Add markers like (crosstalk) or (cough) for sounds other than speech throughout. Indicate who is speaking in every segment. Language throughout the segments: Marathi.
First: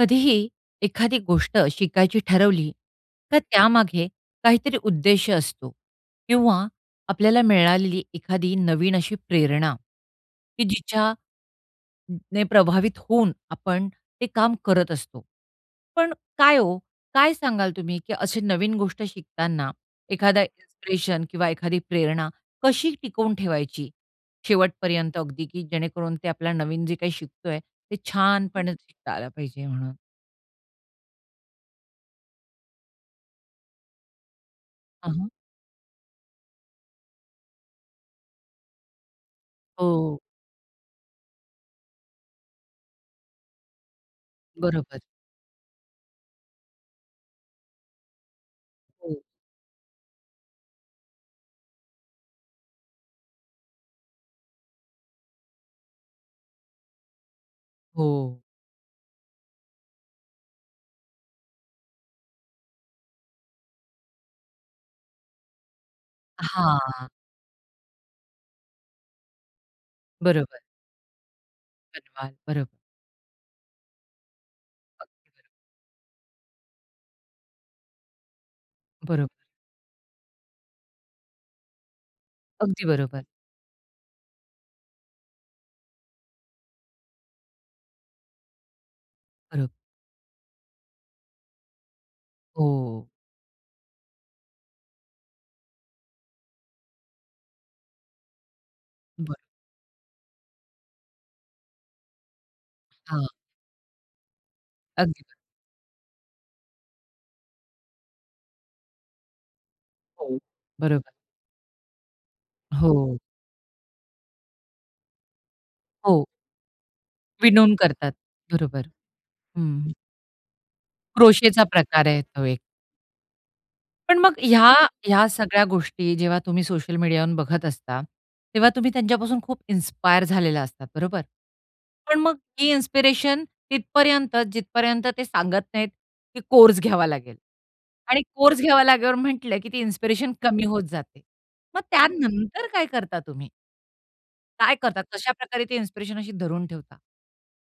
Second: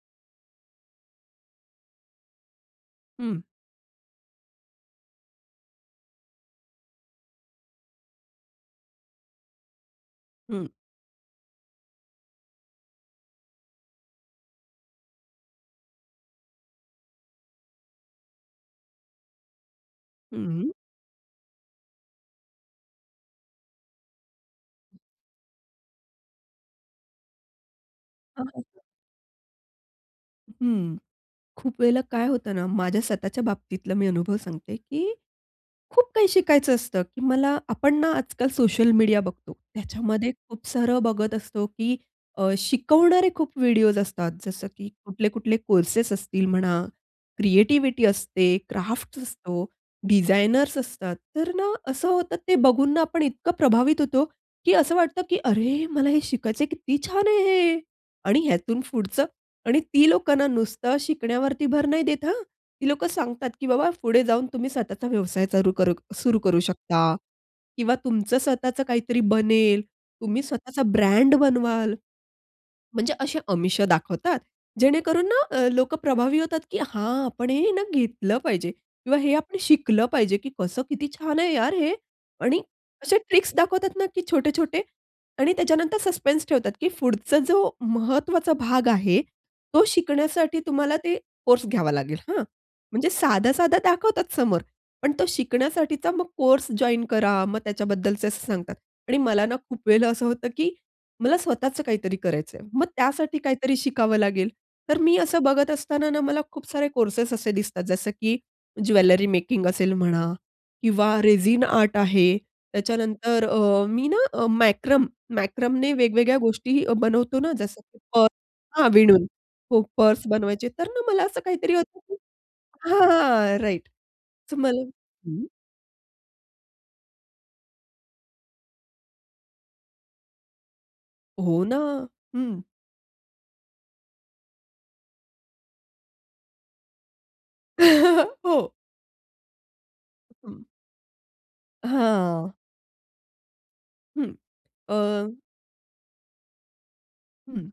Speaker 1: कधीही एखादी गोष्ट शिकायची ठरवली, तर
Speaker 2: हं.
Speaker 1: त्यामागे काहीतरी उद्देश असतो किंवा आपल्याला मिळालेली एखादी नवीन अशी प्रेरणा की
Speaker 2: हं.
Speaker 1: जिच्या अ, ने प्रभावित होऊन आपण ते काम करत असतो. पण काय ओ, काय सांगाल तुम्ही, की असे नवीन गोष्ट शिकताना एखादा
Speaker 2: हं, हं.
Speaker 1: इन्स्पिरेशन किंवा एखादी प्रेरणा कशी टिकवून ठेवायची. शेवटपर्यंत अगदी की जेणेकरून ते आपला नवीन जे काही शिकतो आहे. ते
Speaker 2: हां, हां,
Speaker 1: छानपणे
Speaker 2: हां.
Speaker 1: शिकता आलं पाहिजे म्हणून?
Speaker 2: हं, हं. खूप वेळेला काय होतं ना, माझ्या स्वतःच्या बाबतीतला मी अनुभव सांगते,
Speaker 1: हां,
Speaker 2: की
Speaker 1: हां.
Speaker 2: खूप काही शिकायचं असतं, की मला आपण ना, आजकाल सोशल मीडिया बघतो.
Speaker 1: हो.
Speaker 2: त्याच्यामध्ये खूप सारं बघत असतो. की अ, शिकवणारे खूप व्हिडिओज असतात. जसं की
Speaker 1: बरोबर.
Speaker 2: कुठले-कुठले कोर्सेस असतील म्हणा, क्रिएटिव्हिटी असते, क्राफ्ट्स
Speaker 1: हो.
Speaker 2: असतो, डिझायनर्स असतात. तर ना, असं होतं ते बघून ना, आपण इतकं प्रभावित होतो. की असं वाटतं की "अरे! मला हे शिकायचं आहे, किती छान आहे हे" आणि
Speaker 1: हो.
Speaker 2: ह्यातून पुढचं. आणि ती लोकांना नुसतं शिकण्यावरती भर नाही देत हं. ती लोकं सांगतात की बाबा पुढे जाऊन तुम्ही स्वतःचा व्यवसाय चालू करू सुरू करू शकता
Speaker 1: हां.
Speaker 2: किंवा तुमचं स्वतःच काहीतरी बनेल, तुम्ही
Speaker 1: बरोबर.
Speaker 2: स्वतःचा ब्रँड बनवाल
Speaker 1: बनवाल. बरं.
Speaker 2: म्हणजे असे अमिष दाखवतात. जेणेकरून
Speaker 1: अगदी
Speaker 2: ना,
Speaker 1: बरोबर.
Speaker 2: अ, लोकं प्रभावी होतात, की "हा आपण हे ना, घेतलं पाहिजे" किंवा
Speaker 1: बरोबर.
Speaker 2: "हे आपण शिकलं पाहिजे." की कसं किती छान आहे यार हे आणि
Speaker 1: अगदी
Speaker 2: असे
Speaker 1: बरोबर.
Speaker 2: ट्रिक्स दाखवतात ना, की छोटे-छोटे आणि त्याच्यानंतर सस्पेन्स ठेवतात, की पुढचा जो महत्वाचा भाग आहे,
Speaker 1: खरं.
Speaker 2: तो शिकण्यासाठी तुम्हाला ते कोर्स घ्यावा लागेल हां.
Speaker 1: हो.
Speaker 2: म्हणजे साधा-साधा दाखवतात समोर, पण तो शिकण्यासाठीचा मग कोर्स जॉइन करा. मग त्याच्याबद्दलच असं सांगतात. आणि
Speaker 1: बरं.
Speaker 2: मला ना, खूप वेळेला असं होतं की मला स्वतःच काहीतरी करायचं आहे. मग
Speaker 1: हां.
Speaker 2: त्यासाठी काहीतरी, शिकावं लागेल. तर मी
Speaker 1: अगदी बरोबर.
Speaker 2: असं बघत असताना ना, मला खूप सारे कोर्सेस असे दिसतात. जसं की ज्वेलरी मेकिंग असेल म्हणा
Speaker 1: हो, बरोबर.
Speaker 2: किंवा रेझीन आर्ट आहे,
Speaker 1: हो.
Speaker 2: त्याच्यानंतर अ, मी ना, अ, मॅक्रम मॅक्रमने
Speaker 1: हो.
Speaker 2: वेगवेगळ्या गोष्टीही बनवतो ना.
Speaker 1: विणून
Speaker 2: जसं की
Speaker 1: करतात.
Speaker 2: पर्स
Speaker 1: बरोबर.
Speaker 2: हां, विणून. हो,
Speaker 1: हं.
Speaker 2: पर्स बनवायचे. तर ना, मला असं
Speaker 1: क्रोशेचा
Speaker 2: काहीतरी होतं
Speaker 1: प्रकार
Speaker 2: की
Speaker 1: आहे तो एक.
Speaker 2: हां, हां, राइट
Speaker 1: पण मग
Speaker 2: तर
Speaker 1: ह्या
Speaker 2: मला
Speaker 1: ह्या
Speaker 2: हं.
Speaker 1: सगळ्या गोष्टी जेव्हा तुम्ही सोशल मीडियावरून बघत असता, तेव्हा तुम्ही त्यांच्यापासून खूप इन्स्पायर झालेला असतात. बरोबर?
Speaker 2: हो ना.
Speaker 1: पण मग
Speaker 2: हं.
Speaker 1: ती इन्स्पिरेशन तिथपर्यंत, जिथपर्यंत ते सांगत नाहीत की कोर्स घ्यावा लागेल आणि
Speaker 2: (chuckles)
Speaker 1: कोर्स
Speaker 2: हो.
Speaker 1: घ्यावा लागल्यावर म्हटलं, की ती इन्स्पिरेशन
Speaker 2: हं.
Speaker 1: कमी होत जाते. मग
Speaker 2: हां.
Speaker 1: त्यानंतर काय करता तुम्ही?
Speaker 2: हं,
Speaker 1: काय
Speaker 2: अ
Speaker 1: करतात, कशाप्रकारे ते इन्स्पिरेशन अशी धरून ठेवता?
Speaker 2: हं.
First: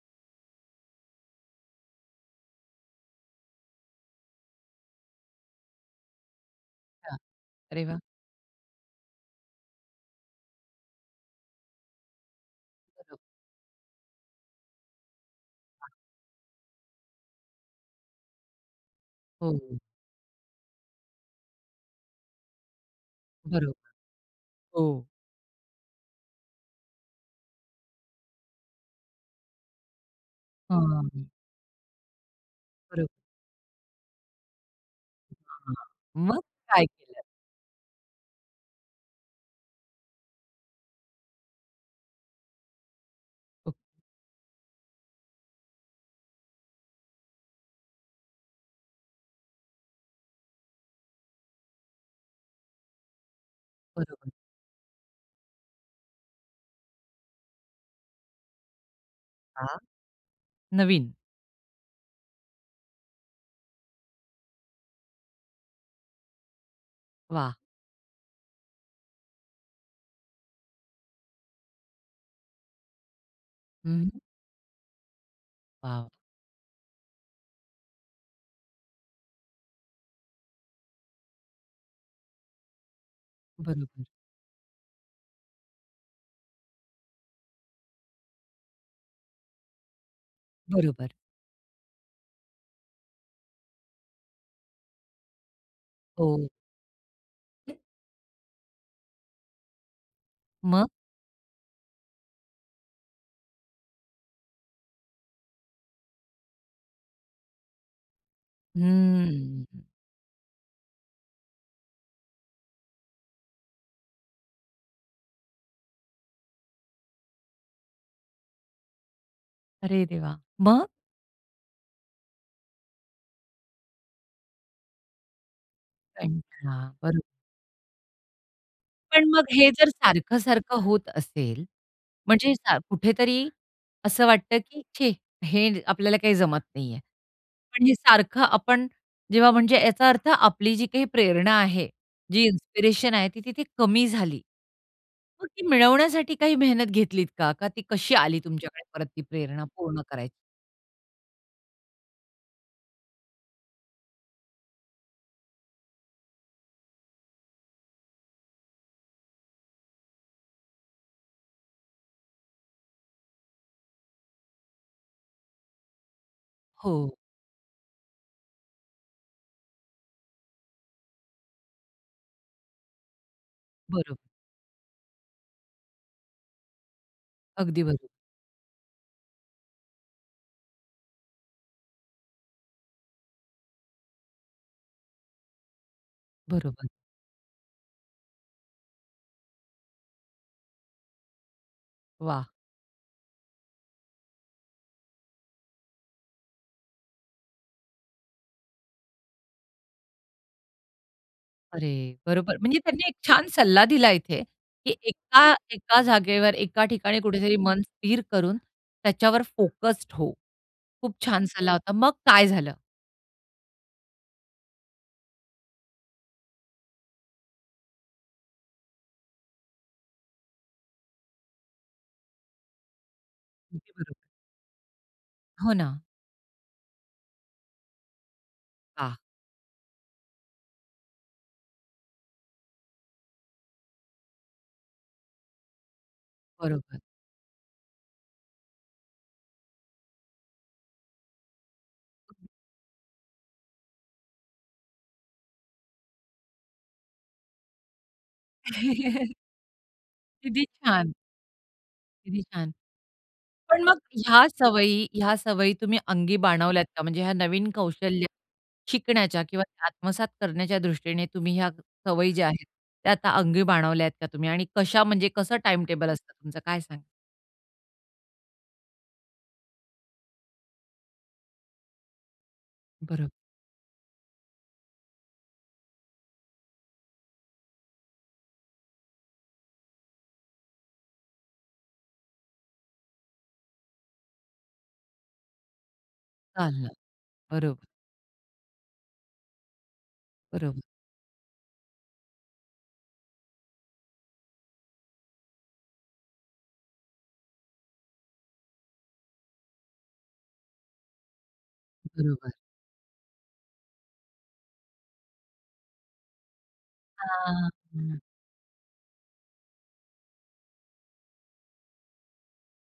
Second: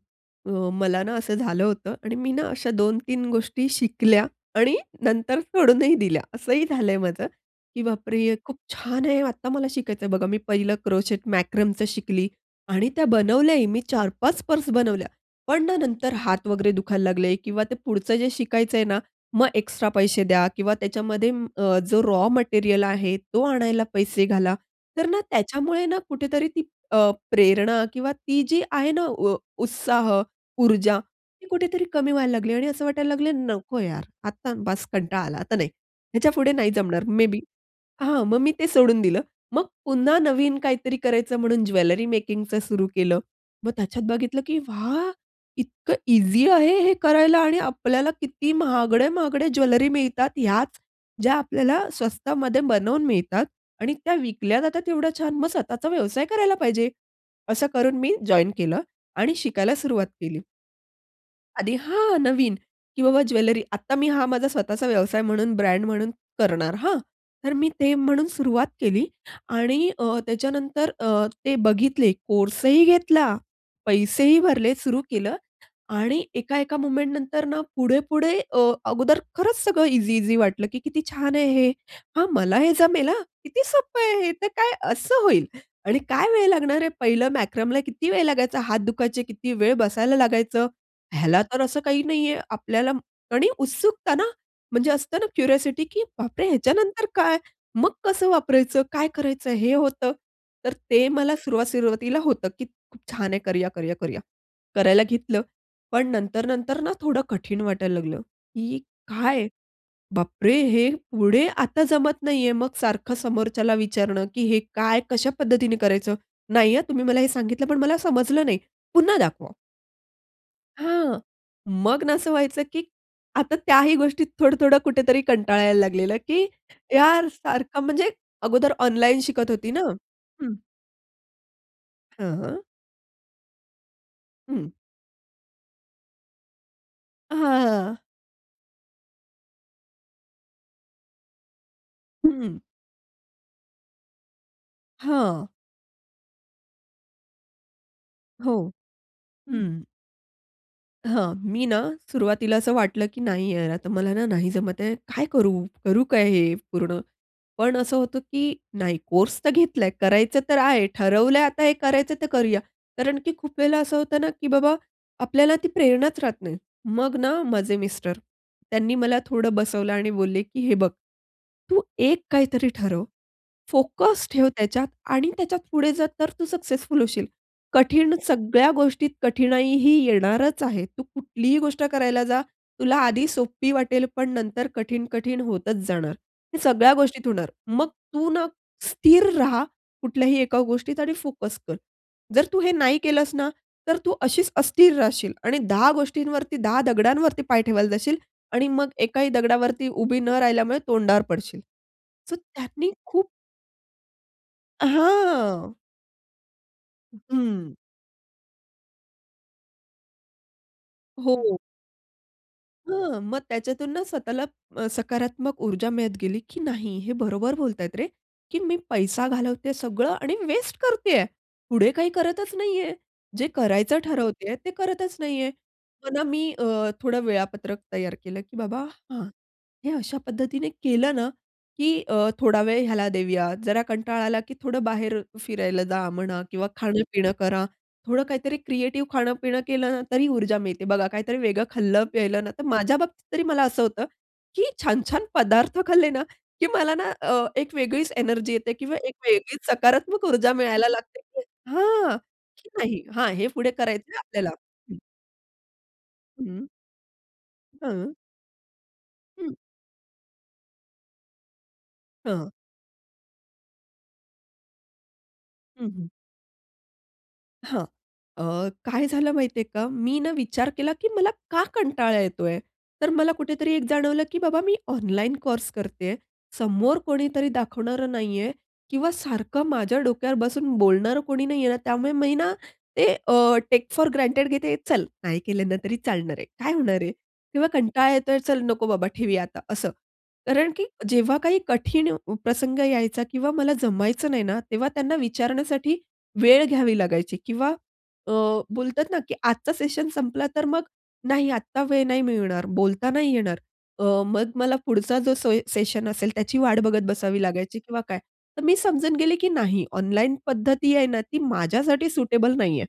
Speaker 2: अ, मला ना, असं झालं होतं आणि मी ना, अशा 2-3 गोष्टी शिकल्या आणि नंतर सोडूनही दिल्या असंही झालंय
Speaker 1: अच्छा.
Speaker 2: माझं. की
Speaker 1: अरे वाह!
Speaker 2: "बापरे! हे खूप छान आहे, आत्ता मला शिकायचंय." बघा, मी पहिलं क्रोचेट मॅकरमचं शिकली आणि त्या
Speaker 1: बरोबर.
Speaker 2: बनवल्याही. मी 4-5 पर्स बनवल्या. पण ना,
Speaker 1: (unintelligible)
Speaker 2: नंतर हात वगैरे दुखायला लागले किंवा ते पुढचं जे शिकायचंय ना, मग
Speaker 1: हो, हो.
Speaker 2: एक्स्ट्रा पैसे द्या किंवा त्याच्यामध्ये अ, जो रॉ मटेरिअल आहे, तो आणायला
Speaker 1: बरोबर.
Speaker 2: पैसे घाला.
Speaker 1: हो.
Speaker 2: तर ना, त्याच्यामुळे ना कुठेतरी ती अ, प्रेरणा किंवा ती जी आहे ना, उ उत्साह,
Speaker 1: हां,
Speaker 2: ऊर्जा
Speaker 1: हां.
Speaker 2: ती कुठेतरी कमी व्हायला लागली आणि असं
Speaker 1: खरचं.
Speaker 2: वाटायला लागल, "नको यार, आता बास कंटाळा आला, आता नाही,
Speaker 1: हां, हां, मग
Speaker 2: ह्याच्यापुढे नाही
Speaker 1: काय
Speaker 2: जमणार
Speaker 1: केलं?
Speaker 2: May be." हां, मग मी ते सोडून दिलं. मग पुन्हा नवीन काहीतरी करायचं म्हणून ज्वेलरी मेकिंगचं सुरु केलं. मग त्याच्यात बघितलं की "वाह! इतकं ईझी आहे, हे करायला आणि आपल्याला किती महागडे, महागडे ज्वेलरी मिळतात." याच ज्या आपल्याला स्वस्तामध्ये बनवून मिळतात आणि त्या
Speaker 1: बरोबर.
Speaker 2: विकल्या जाता तेवढ्या छान, मग स्वतःचा व्यवसाय करायला पाहिजे. असं करून मी जॉइन केलं आणि शिकायला
Speaker 1: हां.
Speaker 2: सुरुवात केली.
Speaker 1: नवीन.
Speaker 2: आधी हां, हां नवीन, की बाबा ज्वेलरी आता मी हा माझा स्वतःचा व्यवसाय म्हणून ब्रँड म्हणून करणार हां. तर
Speaker 1: वाह!
Speaker 2: मी ते म्हणून सुरुवात केली आणि अ, त्याच्यानंतर अ, ते बघितले कोर्स ही घेतला,
Speaker 1: हं, हं.
Speaker 2: पैसेही भरले सुरू केलं.
Speaker 1: वॉव!
Speaker 2: आणि एका-एका मोमेंटनंतर ना, पुढे-पुढे अ, अगोदर खरंच सगळं ईझी-ईझी वाटलं, की किती छान आहे हे. हां मला हे जमेल हां किती सोप्पं
Speaker 1: बरोबर.
Speaker 2: आहे हे तर काय असं होईल. आणि काय वेळ लागणार आहे? पहिलं मॅक्रमला किती वेळ लागायचा, हात दुखायचे किती वेळ बसायला लागायचं?
Speaker 1: बरोबर.
Speaker 2: ह्यालातर असं काही नाहीये आपल्याला आणि उत्सुकत ना, म्हणजे असतं ना क्युरिओसिटी, की बापरे
Speaker 1: हो.
Speaker 2: ह्याच्यानंतर काय?
Speaker 1: हं.
Speaker 2: मग कसं वापरायचं? काय करायचं? हे होतं. तर
Speaker 1: मग?
Speaker 2: ते मला सुरुवात सुरुवातीला होतं, की खूप छान आहे करूया-करूया-करूया. करायला घेतलं, पण नंतर-नंतर ना, थोडं कठीण वाटायला लागलं की काय?
Speaker 1: हम्म.
Speaker 2: बापरे! हे पुढे आता जमत नाहीये मग सारखं समोरच्याला विचारणं, की हे काय, कशा पद्धतीने करायचं? नाहीये तुम्ही मला हे सांगितलंपण मला समजलं नाही. पुन्हा दाखवा?
Speaker 1: अरे देवा, मग?
Speaker 2: हां. मग ना, असं व्हायचं, की आता त्याही गोष्टीत थोडं-थोडं कुठेतरी कंटाळायला लागलेलं, की
Speaker 1: कंटाळा, बरोबर.
Speaker 2: यार सारखं म्हणजे अगोदर ऑनलाईन
Speaker 1: पण मग
Speaker 2: शिकत
Speaker 1: हे
Speaker 2: होती ना
Speaker 1: जर
Speaker 2: हं.
Speaker 1: सारखं-सारखं होत असेल. म्हणजे
Speaker 2: हां.
Speaker 1: सा कुठेतरी असं वाटतं,
Speaker 2: हं.
Speaker 1: की छे! हे आपल्याला काही जमत नाहीये. पण हे
Speaker 2: हां.
Speaker 1: सारखं आपण, जेव्हा म्हणजे याचा अर्थ आपली जी काही प्रेरणा आहे. जी
Speaker 2: हं.
Speaker 1: इन्स्पिरेशन आहे ती तिथे कमी झाली.
Speaker 2: हां.
Speaker 1: मग ती मिळवण्यासाठी काही मेहनत घेतलीत का? का ती कशी आली
Speaker 2: हो.
Speaker 1: तुमच्याकडे परत ती प्रेरणा
Speaker 2: हं
Speaker 1: पूर्ण करायची?
Speaker 2: हां. मी ना, सुरवातीला असं वाटलं की "नाही यार, आता मला ना, नाही जमत आहे. काय करू? करू काय हे पूर्ण?" पण असं होतं की "नाही, कोर्स तर घेतलाय, करायचं तर आहे, ठरवलंय आता हे करायचं, तर करूया." कारण की खूप वेळेला असं होतं ना, की बाबा आपल्याला ती प्रेरणाच राहत नाही. मग
Speaker 1: हो.
Speaker 2: ना माझे मिस्टर त्यांनी मला थोडं बसवलं आणि बोलले की "हे बघ, तू एक काहीतरी ठरव,
Speaker 1: बरोबर.
Speaker 2: फोकस ठेव त्याच्यात आणि त्याच्यात पुढे जा, तर तू सक्सेसफुल होशील.
Speaker 1: अगदी बरोबर.
Speaker 2: कठीण सगळ्या गोष्टीत कठिणाई ही येणारच आहे. तू कुठलीही गोष्ट करायला जा. तुला आधी सोपी वाटेल, पण नंतर कठीण, कठीण होतच जाणार. हे
Speaker 1: बरोबर.
Speaker 2: सगळ्या गोष्टीत होणार. मग तू ना, स्थिर रहा कुठल्याही एका गोष्टीत आणि फोकस कर.
Speaker 1: वा!
Speaker 2: जर तू हे नाही केलंस ना, तर तू अशीच अस्थिर राहशील आणि दहा गोष्टींवरती, दहा दगडांवरती पाय ठेवायला जाशील आणि मग एकाही दगडावरती उभी न राहिल्यामुळे तोंडावर पडशील.
Speaker 1: अरे,
Speaker 2: सो
Speaker 1: बरोबर. म्हणजे
Speaker 2: त्यांनी
Speaker 1: त्यांनी एक
Speaker 2: खूप
Speaker 1: छान सल्ला दिला इथे, की एका
Speaker 2: हां.
Speaker 1: एका जागेवर एका
Speaker 2: हं,
Speaker 1: ठिकाणी कुठेतरी
Speaker 2: हं.
Speaker 1: मन स्थिर करून, त्याच्यावर फोक्स्ड हो. खूप छान
Speaker 2: हो.
Speaker 1: सल्ला होता. मग काय झालं?
Speaker 2: हां. मग त्याच्यातून ना, स्वतःला अ, सकारात्मक ऊर्जा मिळत गेली, की "नाही, हे बरोबर बोलतायत रे, की मी पैसा घालवतेय सगळं आणि वेस्ट करतेय, पुढे काही करतच नाहीये, जे करायचं
Speaker 1: अच्छा
Speaker 2: ठरवतेय ते करतच नाहीये."
Speaker 1: हो ना.
Speaker 2: पण मी अ, थोडं वेळापत्रक तयार केलं की बाबा,
Speaker 1: हां.
Speaker 2: हां. हे अशा पद्धतीने केलं ना, की अ, थोडा वेळ ह्याला देऊया. जरा कंटाळा आला की थोडं बाहेर फिरायला जा म्हणा किंवा
Speaker 1: बरोबर.
Speaker 2: खाणं पिणं करा. थोडं काहीतरी क्रिएटिव्ह खाणं पिणं केलं ना, तरी ऊर्जा मिळते. बघा काहीतरी वेगळं खाल्लं
Speaker 1: हो
Speaker 2: प्यायलं
Speaker 1: ना.
Speaker 2: ना, तर माझ्या बाबतीत तरी मला असं होतं की छान-छान पदार्थ खाल्ले ना, की मला ना, अ, एक वेगळीच एनर्जी येते किंवा एक
Speaker 1: (chuckles)
Speaker 2: वेगळीच सकारात्मक ऊर्जा
Speaker 1: किती
Speaker 2: मिळायला
Speaker 1: छान!
Speaker 2: लागते. की हां,
Speaker 1: किती
Speaker 2: की
Speaker 1: छान.
Speaker 2: नाही हा हे पुढे
Speaker 1: पण मग
Speaker 2: करायचंय
Speaker 1: ह्या
Speaker 2: आपल्याला. हं.
Speaker 1: सवयी ह्या सवयी तुम्ही अंगी
Speaker 2: हं.
Speaker 1: बाणवल्यात का? म्हणजे ह्या नवीन
Speaker 2: हं.
Speaker 1: कौशल्य शिकण्याच्या
Speaker 2: हं.
Speaker 1: किंवा आत्मसात करण्याच्या दृष्टीने तुम्ही ह्या सवयी ज्या
Speaker 2: हां.
Speaker 1: आहेत, त्या आता अंगी बाणवल्यात का तुम्ही आणि कशा म्हणजे कसं
Speaker 2: हं, हं.
Speaker 1: टाईमटेबल असतं तुमचं, काय सांगाल?
Speaker 2: हां. अ, काय झालं माहिती आहे का? मी ना, विचार केला की मला का कंटाळा येतो आहे? तर
Speaker 1: बरोबर.
Speaker 2: मला कुठेतरी एक जाणवलं की बाबा मी ऑनलाईन कोर्स करते आहे. समोर कोणीतरी दाखवणारं नाही आहे किंवा सारखं माझ्या डोक्यावर बसून बोलणारं कोणी नाही आहे. त्यामुळे मी ना, ते अ, टेक फोर ग्रांटेड घेते. चल नाही केलं ना, तरी चालणार आहे, काय
Speaker 1: चालणार.
Speaker 2: होणार आहे? तेव्हा
Speaker 1: बरोबर.
Speaker 2: कंटाळा येतो आहे, "चल नको बाबा, ठेवुया आता," असं. कारण
Speaker 1: बरोबर.
Speaker 2: की जेव्हा काही कठीण प्रसंग यायचा किंवा मला जमायचं नाही ना, तेव्हा त्यांना विचारण्यासाठी वेळ घ्यावी लागायची किंवा अ, बोलतात ना, की आजचा सेशन संपला. तर मग नाही, आता वेळ नाही
Speaker 1: बरोबर.
Speaker 2: मिळणार, बोलता नाही येणार. अ, मग मला पुढचा जो सोय सेशन असेल, त्याची वाट बघत बसावी
Speaker 1: हां.
Speaker 2: लागायची किंवा काय.
Speaker 1: हं.
Speaker 2: तर मी समजून गेली की नाही ऑनलाईन पद्धती आहे ना, ती माझ्यासाठी सुटेबल नाही आहे.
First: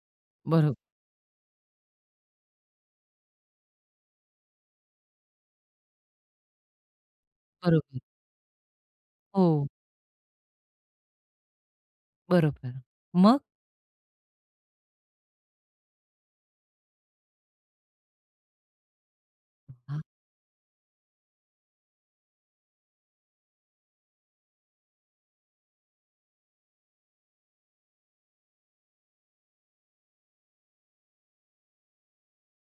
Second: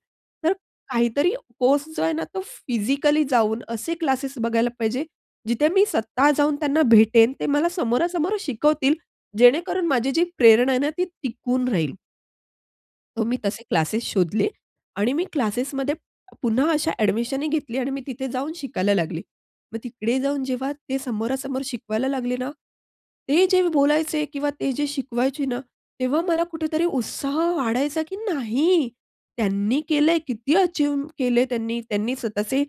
Speaker 2: तर
Speaker 1: बरोबर.
Speaker 2: काहीतरी कोर्स जो आहे ना, तो फिजिकली जाऊन असे क्लासेस बघायला पाहिजे, जिथे मी स्वतः जाऊन त्यांना भेटेन. ते मला
Speaker 1: बरोबर.
Speaker 2: समोरासमोरं शिकवतील.
Speaker 1: हो.
Speaker 2: जेणेकरून माझी जी प्रेरणा आहे ना, ती टिकून राहील.
Speaker 1: बरोबर.
Speaker 2: तर मी
Speaker 1: मग?
Speaker 2: तसे क्लासेस शोधले आणि मी क्लासेसमध्ये पुन्हा अशा अ‍ॅडमिशन ही घेतली आणि मी तिथे जाऊन शिकायला लागली. मग
Speaker 1: अच्छा.
Speaker 2: तिकडे जाऊन जेव्हा ते समोरासमोर शिकवायला लागले ना, ते जे बोलायचे किंवा ते जे शिकवायचे ना, तेव्हा मला कुठेतरी उत्साह वाढायचा की "नाही, त्यांनी केलं आहे, किती अचीव्ह केले त्यांनी." त्यांनी स्वतःचे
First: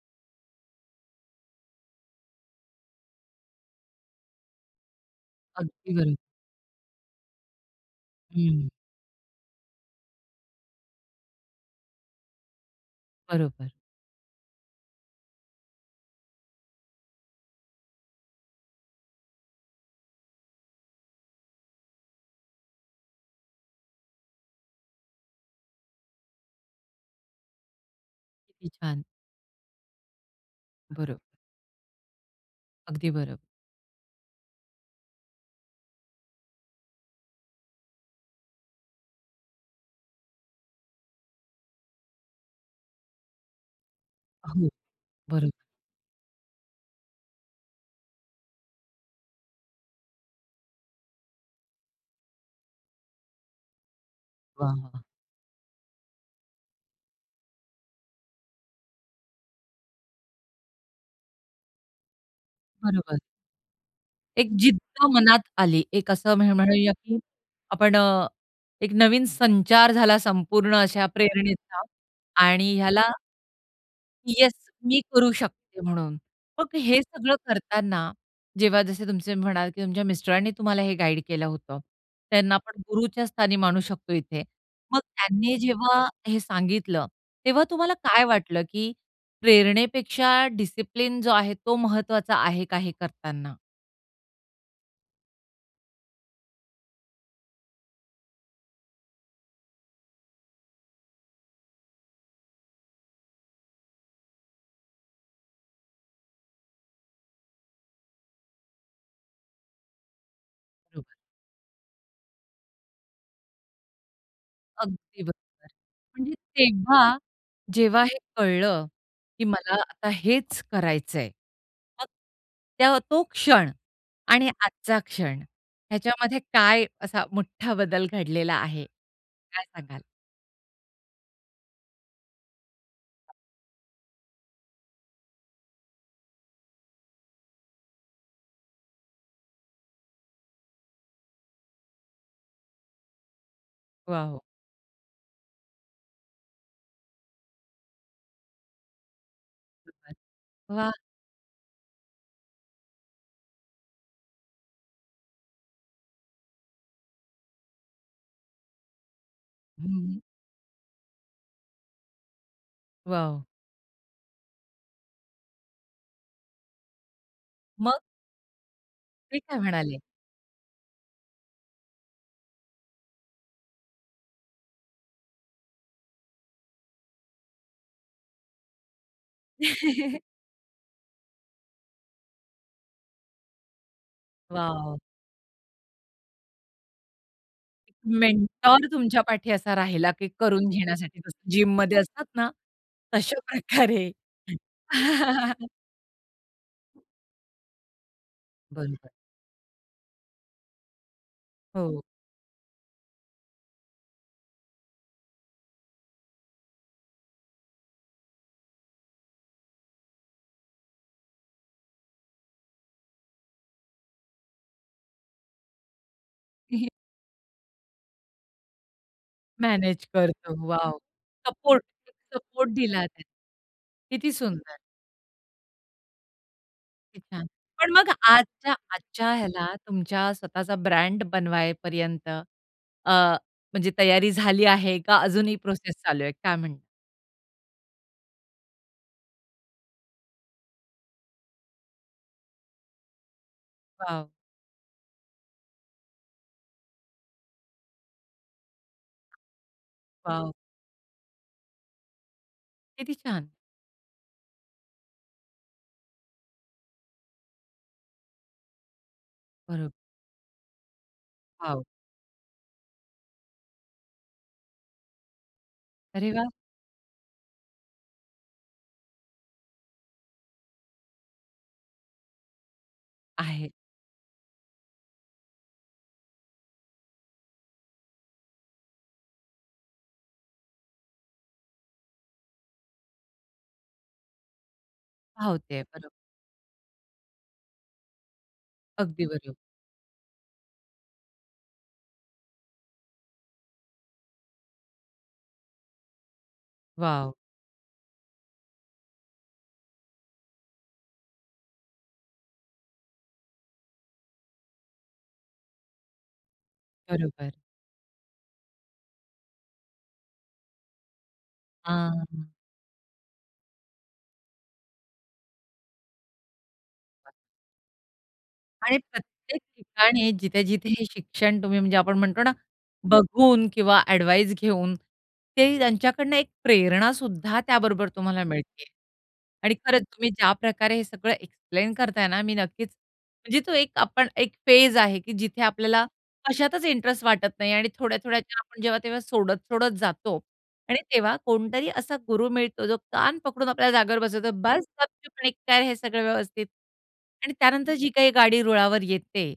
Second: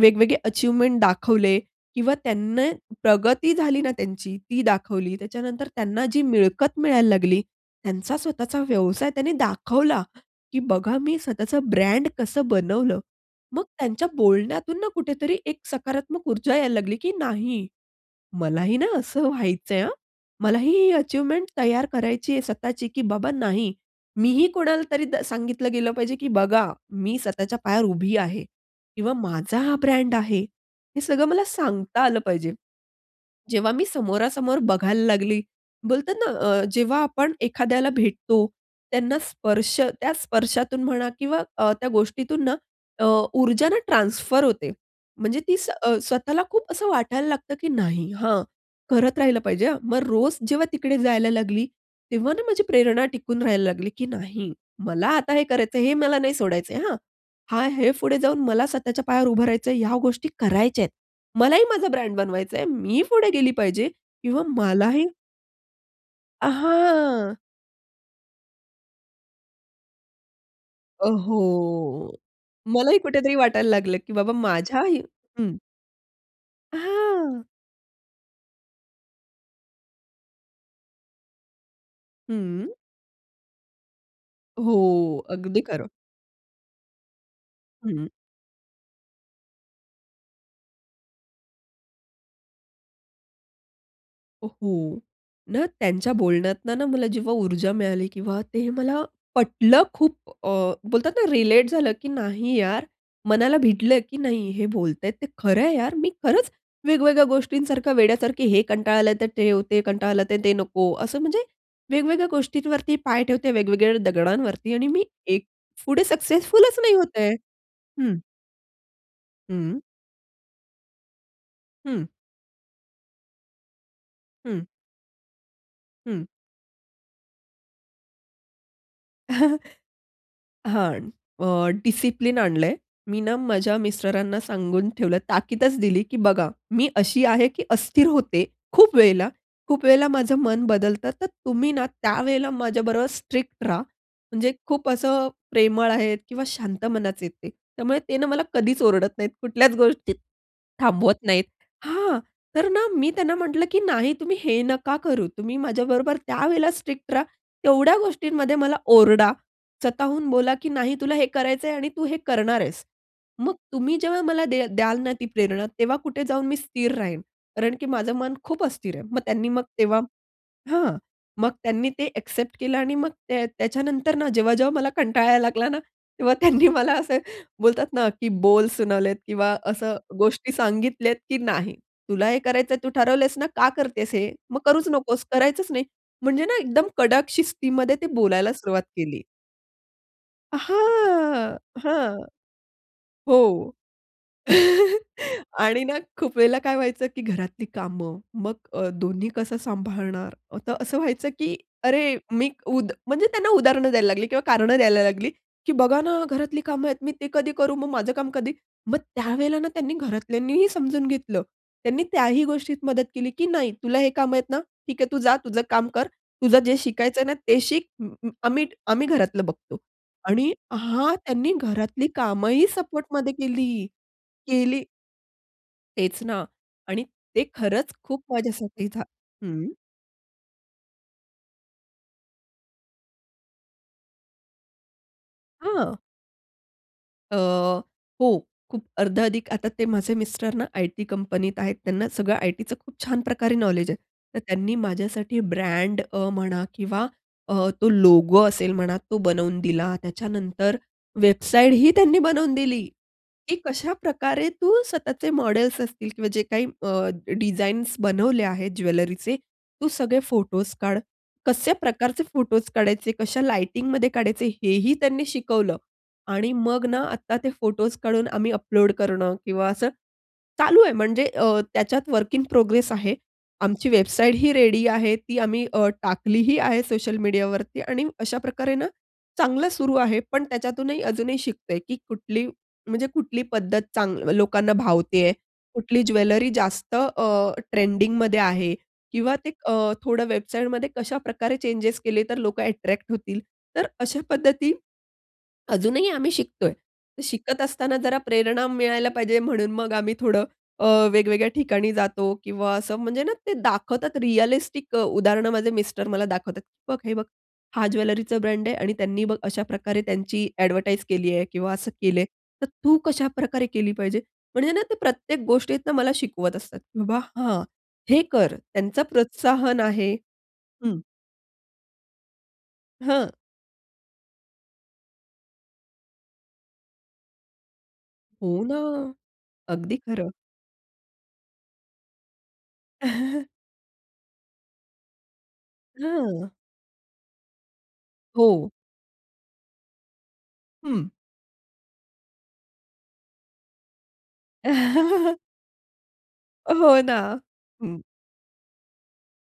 Speaker 2: वेगवेगळे अचिव्हमेंट दाखवले किंवा त्यांना प्रगती झाली ना त्यांची, ती दाखवली. त्याच्यानंतर
Speaker 1: अगदी
Speaker 2: त्यांना
Speaker 1: बरोबर.
Speaker 2: जी मिळकत मिळायला लागली. त्यांचा स्वतःचा
Speaker 1: हं.
Speaker 2: व्यवसाय त्यांनी दाखवला की "बघा मी स्वतःच ब्रँड कसं बनवलं." मग
Speaker 1: बरोबर.
Speaker 2: त्यांच्या बोलण्यातून ना, कुठेतरी एक सकारात्मक ऊर्जा यायला लागली की नाही. मलाही ना, असं व्हायचं आहे हां. मलाही ही अचिव्हमेंट तयार करायची आहे स्वतःची की "बाबा नाही," मी ही कोणाला तरी द सांगितलं गेलं पाहिजे की "बघा, मी स्वतःच्या पायावर उभी आहे"
Speaker 1: किती छान.
Speaker 2: किंवा "माझा हा ब्रँड आहे." हे
Speaker 1: बरं.
Speaker 2: सगळं मला सांगता आलं पाहिजे.
Speaker 1: अगदी बरोबर.
Speaker 2: जेव्हा मी समोरासमोर बघायला लागली, बोलतात ना, अ, जेव्हा आपण एखाद्याला भेटतो, त्यांना स्पर्श त्या स्पर्शातून म्हणा किंवा अ, त्या गोष्टीतून ना अ, ऊर्जा ना, ट्रान्सफर
Speaker 1: हो,
Speaker 2: होते. म्हणजे
Speaker 1: बरोबर.
Speaker 2: ती स्व अ, स्वतःला खूप असं वाटायला लागतं की "नाही, हां करत राहील पाहिजे," हां. मग रोज जेव्हा तिकडे जायला लागली, तेव्हा ना माझी प्रेरणा टिकून राहायला लागली की "नाही,
Speaker 1: वाह, वाह.
Speaker 2: मला आता हे करायचं आहे, हे मला नाही सोडायच आहे हं." हा हे पुढे जाऊन मला स्वतःच्या पायावर उभं राहायचं आहे, या गोष्टी करायच्या आहेत. मलाही माझा ब्रँड बनवायच आहे. मी
Speaker 1: बरोबर.
Speaker 2: पुढे गेली पाहिजे किंवा
Speaker 1: एक जिद्द
Speaker 2: मलाही
Speaker 1: मनात आली. एक असं
Speaker 2: अ,
Speaker 1: म्हण म्हणूया की
Speaker 2: हां.
Speaker 1: आपण अ, एक नवीन संचार झाला संपूर्ण अशा
Speaker 2: अ,
Speaker 1: प्रेरणेचा
Speaker 2: हो.
Speaker 1: आणि
Speaker 2: मलाही
Speaker 1: ह्याला
Speaker 2: कुठेतरी वाटायला लागलं की बाबा
Speaker 1: येस.
Speaker 2: माझ्या
Speaker 1: मी
Speaker 2: ही
Speaker 1: करू
Speaker 2: हं.
Speaker 1: शकते म्हणून. मग हे सगळं
Speaker 2: हां.
Speaker 1: करताना, जेव्हा जसे तुमचे म्हणाल की तुमच्या मिस्टरांनी तुम्हाला हे गाईड केलं होतं. त्यांना
Speaker 2: हं.
Speaker 1: आपण गुरुच्या स्थानी मानू शकतो इथे. मग
Speaker 2: हो,
Speaker 1: त्यांनी
Speaker 2: अगदी खरं.
Speaker 1: जेव्हा हे सांगितलं, तेव्हा तुम्हाला
Speaker 2: हं.
Speaker 1: काय वाटलं की प्रेरणेपेक्षा डिसिप्लिन जो आहे, तो महत्वाचा आहे का हे करताना?
Speaker 2: हो. ना, त्यांच्या बोलण्यातनं ना मला, जेव्हा ऊर्जा मिळाली किंवा ते मला पटलं खूप अ, बोलतात ना रिलेट झालं, की "नाही यार," मनाला भिडलं की "नाही हे बोलतायेत ते खरं आहे यार, मी खरंच वेगवेगळ्या गोष्टींसारखं वेड्यासारखे हे कंटाळलं तर ते, ते कंटाळलं तर ते नको.
Speaker 1: बरोबर.
Speaker 2: असं म्हणजे वेगवेगळ्या गोष्टींवरती पाय ठेवते, वेगवेगळ्या दगडांवरती आणि मी
Speaker 1: अगदी
Speaker 2: एक
Speaker 1: बरोबर, (unintelligible)
Speaker 2: पुढे
Speaker 1: म्हणजे
Speaker 2: सक्सेसफुलचं नाही
Speaker 1: तेव्हा
Speaker 2: होत आहे"
Speaker 1: जेव्हा
Speaker 2: हं.
Speaker 1: हे कळलं की मला
Speaker 2: हं.
Speaker 1: आता हेच करायचंय,
Speaker 2: हं.
Speaker 1: मग त्या तो क्षण आणि
Speaker 2: हं.
Speaker 1: आजचा क्षण
Speaker 2: हं.
Speaker 1: ह्याच्यामध्ये काय असा मोठा बदल घडलेला आहे काय सांगाल?
Speaker 2: (chuckles) हां. अ, डिसिप्लिन आणलंय. मी ना, माझ्या मिस्टरांना सांगून ठेवलं आहे. ताकीदचं दिली की "बघा, मी अशी आहे की अस्थिर होते खूप वेळेला, खूप वेळेला माझं मन बदलतं, तर तुम्ही ना, त्यावेळेला माझ्याबरोबर स्ट्रिक्ट राहा."
Speaker 1: वॉव!
Speaker 2: म्हणजे खूप असं प्रेमळ आहेत किंवा शांत मनाचे आहेत ते, त्यामुळे ते ना, मला कधीच ओरडत नाहीत, कुठल्याच
Speaker 1: बरोबर.
Speaker 2: गोष्टीत
Speaker 1: वाह!
Speaker 2: थांबवत नाहीत. हां, तर ना, मी त्यांना म्हंटलं, "की नाही तुम्ही हे नका करू. तुम्ही माझ्याबरोबर त्यावेळेला स्ट्रिक्ट राहा. तेवढ्या गोष्टींमध्ये मला ओरडा,
Speaker 1: हं, हं.
Speaker 2: स्वतःहून बोला की "नाही तुला हे करायच आहे आणि तू हे करणार आहेस."
Speaker 1: वॉव!
Speaker 2: मग तुम्ही जेव्हा मला दे द्याल ना ती प्रेरणा, तेव्हा कुठे जाऊन मी स्थिर राहील. कारण की
Speaker 1: मग?
Speaker 2: माझं मन खूप अस्थिर आहे. मग
Speaker 1: ते
Speaker 2: त्यांनी
Speaker 1: काय
Speaker 2: मग
Speaker 1: म्हणाले?
Speaker 2: तेव्हा हां मग त्यांनी ते ॲक्सेप्ट केलं आणि मग त्या त्याच्यानंतर ना जेव्हा-जेव्हा मला कंटाळा यायला लागला ना, तेव्हा त्यांनी मला असे बोलतात ना की बोल सुनावलेत किंवा असं
Speaker 1: (chuckles)
Speaker 2: गोष्टी सांगितल्यात, "की नाही. तुला हे करायचंय तू ठरवलेस ना, का करतेस हे? मग करूच
Speaker 1: वॉव!
Speaker 2: नकोस करायचंच नाही. म्हणजे ना, एकदम कडक शिस्तीमध्ये ते बोलायला सुरुवात
Speaker 1: मेंटॉर
Speaker 2: केली.
Speaker 1: तुमच्यापाठी असा राहिला, की करून घेण्यासाठी जसं
Speaker 2: हां,
Speaker 1: जिममध्ये
Speaker 2: हां.
Speaker 1: असतात ना तशा
Speaker 2: हो.
Speaker 1: प्रकारे.
Speaker 2: (chuckles)
Speaker 1: (chuckles)
Speaker 2: आणि ना, खूप वेळेला काय व्हायचं, की घरातली कामं, मग अ,
Speaker 1: बरोबर.
Speaker 2: दोन्ही कसं सांभाळणार अ, त असं व्हायचं की
Speaker 1: हो.
Speaker 2: अरे मीक उद म्हणजे त्यांना उदाहरणं द्यायला लागली किंवा कारणं द्यायला लागली. की "बघा ना, घरातली कामं आहेत. मी ते कधी करू, मग माझं काम कधी?" मग त्यावेळेला ना, त्यांनी घरातल्यांनीही समजून घेतलं. त्यांनी त्याही गोष्टीत मदत केली की "नाही, तुला हे कामं आहेत ना, ठीक आहे, तू जा तुझं काम कर. तुझं जे
Speaker 1: (chuckles)
Speaker 2: शिकायचंय ना ते शिक. अं, अं, आम्ही आम्ही घरातलं बघतो"
Speaker 1: मॅनेज
Speaker 2: आणि
Speaker 1: करतो. वॉव!
Speaker 2: हां, त्यांनी
Speaker 1: सपोर्ट,
Speaker 2: घरातली
Speaker 1: एक
Speaker 2: कामंही
Speaker 1: सपोर्ट दिला त्याने.
Speaker 2: सपोर्टमध्ये केली
Speaker 1: किती सुंदर.
Speaker 2: केली. तेच ना आणि
Speaker 1: किती
Speaker 2: ते
Speaker 1: छान. पण
Speaker 2: खरंच
Speaker 1: मग
Speaker 2: खूप
Speaker 1: आजच्या
Speaker 2: माझ्यासाठी झा
Speaker 1: आजच्या
Speaker 2: हं.
Speaker 1: ह्याला तुमच्या स्वतःचा ब्रँड बनवाय पर्यंत अ, म्हणजे तयारी झाली आहे का अजूनही
Speaker 2: हां.
Speaker 1: प्रोसेस चालू आहे काय म्हणणार?
Speaker 2: अ, हो. खूप अर्धा अधिक आता ते माझे मिस्टरना आय-टी कंपनीत आहेत त्यांना सगळं आय-टीच खूप छान प्रकारे नॉलेज आहे.
Speaker 1: वाव!
Speaker 2: तर त्यांनी माझ्यासाठी ब्रँड अ, म्हणा किंवा अ, तो लोगो असेल म्हणा तो बनवून दिला.
Speaker 1: वाव!
Speaker 2: त्याच्यानंतर वेबसाईटही त्यांनी बनवून दिली.
Speaker 1: किती छान.
Speaker 2: की कशाप्रकारे तू स्वतःचे मॉडेल्स असतील किंवा जे काही अ, डिझाईन्स बनवले आहेत ज्वेलरीचे. तू
Speaker 1: बरं.
Speaker 2: सगळे फोटोज काढ कशा
Speaker 1: वाव.
Speaker 2: प्रकारचे फोटो काढायचे, कशा लाइटिंगमध्ये काढायचे हेही त्यांनी शिकवलं.
Speaker 1: अरे वाह!
Speaker 2: आणि मग ना आत्ता ते फोटोज काढून आम्ही अपलोड करणं किंवा असं, चालू आहे. म्हणजे अ, त्याच्यात वर्क इन प्रोग्रेस आहे
Speaker 1: आहे.
Speaker 2: आमची वेबसाईटही रेडी आहे. ती आम्ही अ, टाकलीही आहे सोशल मीडियावरती. आणि अशाप्रकारे ना, चांगलं सुरू आहे, पण त्याच्यातूनही अजूनही शिकतेय की कुठली, म्हणजे कुठली पद्धत चांग लोकांना भावते आहे
Speaker 1: भावतेय,
Speaker 2: कुठली
Speaker 1: बरं.
Speaker 2: ज्वेलरी जास्त अ, ट्रेंडिंगमध्ये आहे
Speaker 1: अगदी
Speaker 2: किंवा ते
Speaker 1: बरोबर.
Speaker 2: अ, थोडं वेबसाईटमध्ये कशाप्रकारे चेंजेस केले तर लोकं अट्रॅक्ट होतील. तर अशा पद्धती (swallows) अजूनही आम्ही शिकतोय. तर
Speaker 1: वाव.
Speaker 2: शिकत असताना जरा प्रेरणा मिळायला पाहिजे म्हणून मग आम्ही थोडं अ, वेगवेगळ्या ठिकाणी जातो किंवा असं म्हणजे ना, ते दाखवतात रिअलिस्टिक उदाहरणं माझे मिस्टर मला दाखवतात. "बघ, हे बघ.
Speaker 1: बरोबर.
Speaker 2: हा ज्वेलरीचा ब्रँड आहे आणि त्यांनी बघ अशा प्रकारे त्यांची ॲडव्हर्टाइज केली आहे" किंवा असं
Speaker 1: आ,
Speaker 2: केलंय.
Speaker 1: हां.
Speaker 2: तर तू कशाप्रकारे केली पाहिजे? म्हणजे ना, ते प्रत्येक गोष्टीतनं मला शिकवत असतात. बाबा, हां. "हे कर."
Speaker 1: आणि
Speaker 2: त्यांचं
Speaker 1: प्रत्येक
Speaker 2: प्रोत्साहन आहे.
Speaker 1: ठिकाणी जिथे-जिथे
Speaker 2: हं.
Speaker 1: हे शिक्षण तुम्ही म्हणजे आपण म्हणतो ना,
Speaker 2: हां.
Speaker 1: बघून किंवा ॲडव्हाइस घेऊन ते त्यांच्याकडनं एक प्रेरणा सुद्धा त्याबरोबर तुम्हाला
Speaker 2: हो ना.
Speaker 1: मिळती आहे. आणि
Speaker 2: अगदी
Speaker 1: खरंच
Speaker 2: खरं.
Speaker 1: तुम्ही ज्याप्रकारे हे सगळं एक्सप्लेन करताय ना, मी नक्कीच
Speaker 2: (chuckles)
Speaker 1: म्हणजे तो एक आपण एक फेज आहे की जिथे आपल्याला
Speaker 2: हां.
Speaker 1: कशातच इंटरेस्ट वाटत नाही आणि थोड्या-थोड्या ज्या
Speaker 2: हो.
Speaker 1: आपण जेव्हा-तेव्हा सोडत-सोडत जातो, आणि
Speaker 2: हं.
Speaker 1: तेव्हा कोणतरी असा गुरू मिळतो जो कान पकडून आपल्या जागेवर बसवतो. "बस
Speaker 2: (chuckles)
Speaker 1: गपचुप आणि कर हे सगळं व्यवस्थित."
Speaker 2: हो ना,
Speaker 1: आणि त्यानंतर
Speaker 2: हं.
Speaker 1: जी काही गाडी रुळावर येते,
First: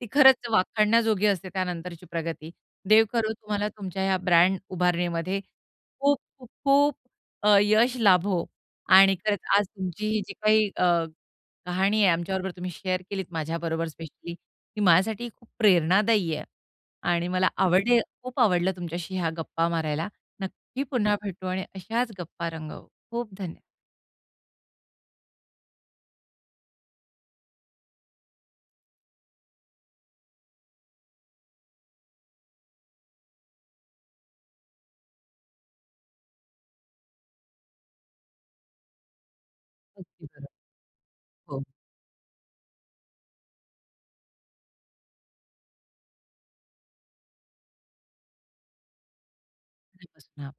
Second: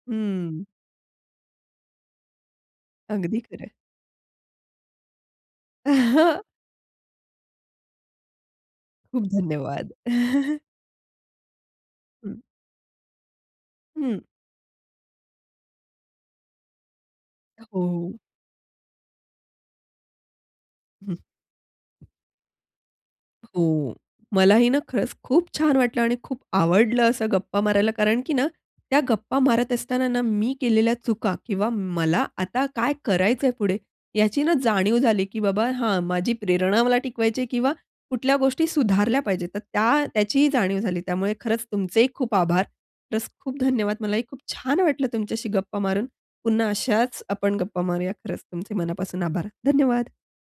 Speaker 1: ती खरंच
Speaker 2: हं.
Speaker 1: वाखाडण्याजोगी असते, त्यानंतरची प्रगती. देव करो
Speaker 2: अगदी
Speaker 1: तुम्हाला
Speaker 2: खरंय.
Speaker 1: तुमच्या या ब्रँड उभारणीमध्ये,
Speaker 2: (chuckles)
Speaker 1: खूप-खूप, खूप, अ, यश लाभो. आणि
Speaker 2: खूप
Speaker 1: खरंच आज
Speaker 2: धन्यवाद.
Speaker 1: तुमची ही जी
Speaker 2: (chuckles)
Speaker 1: काही अ, कहाणी आहे
Speaker 2: हं.
Speaker 1: आमच्याबरोबर तुम्ही शेअर केलीत, माझ्याबरोबर
Speaker 2: हं.
Speaker 1: स्पेशली. ती माझ्यासाठी खूप प्रेरणादायी आहे. आणि मला
Speaker 2: अ,
Speaker 1: आवडे
Speaker 2: हो.
Speaker 1: खूप आवडलं तुमच्याशी ह्या गप्पा मारायला. नक्की
Speaker 2: हं.
Speaker 1: पुन्हा भेटू आणि अशाच गप्पा रंगवू. खूप धन्यवाद.
Speaker 2: हो. मलाही ना, खरंच खूप छान वाटलं आणि खूप आवडलं असं गप्पा मारायला, कारण की ना, त्या गप्पा मारत असताना ना, मी केलेल्या चुका किंवा मला आता काय करायचंय पुढे? ह्याची ना जाणीव झाली, की "बाबा, हा माझी प्रेरणा मला टिकवायची आहे" किंवा कुठल्या गोष्टी सुधारल्या पाहिजेत तर त्या
Speaker 1: खूप-खूप
Speaker 2: त्याची
Speaker 1: धन्यवाद.
Speaker 2: जाणीव झाली. त्यामुळे
Speaker 1: हो.
Speaker 2: खरंच तुमचेही खूप आभार. प्लस खूप धन्यवाद. मलाही खूप छान वाटलं तुमच्याशी गप्पा मारून. पुन्हा अशाच आपण गप्पा मारूया खरंच तुमचे मनापासून आभार. धन्यवाद.
Speaker 1: (unintelligible)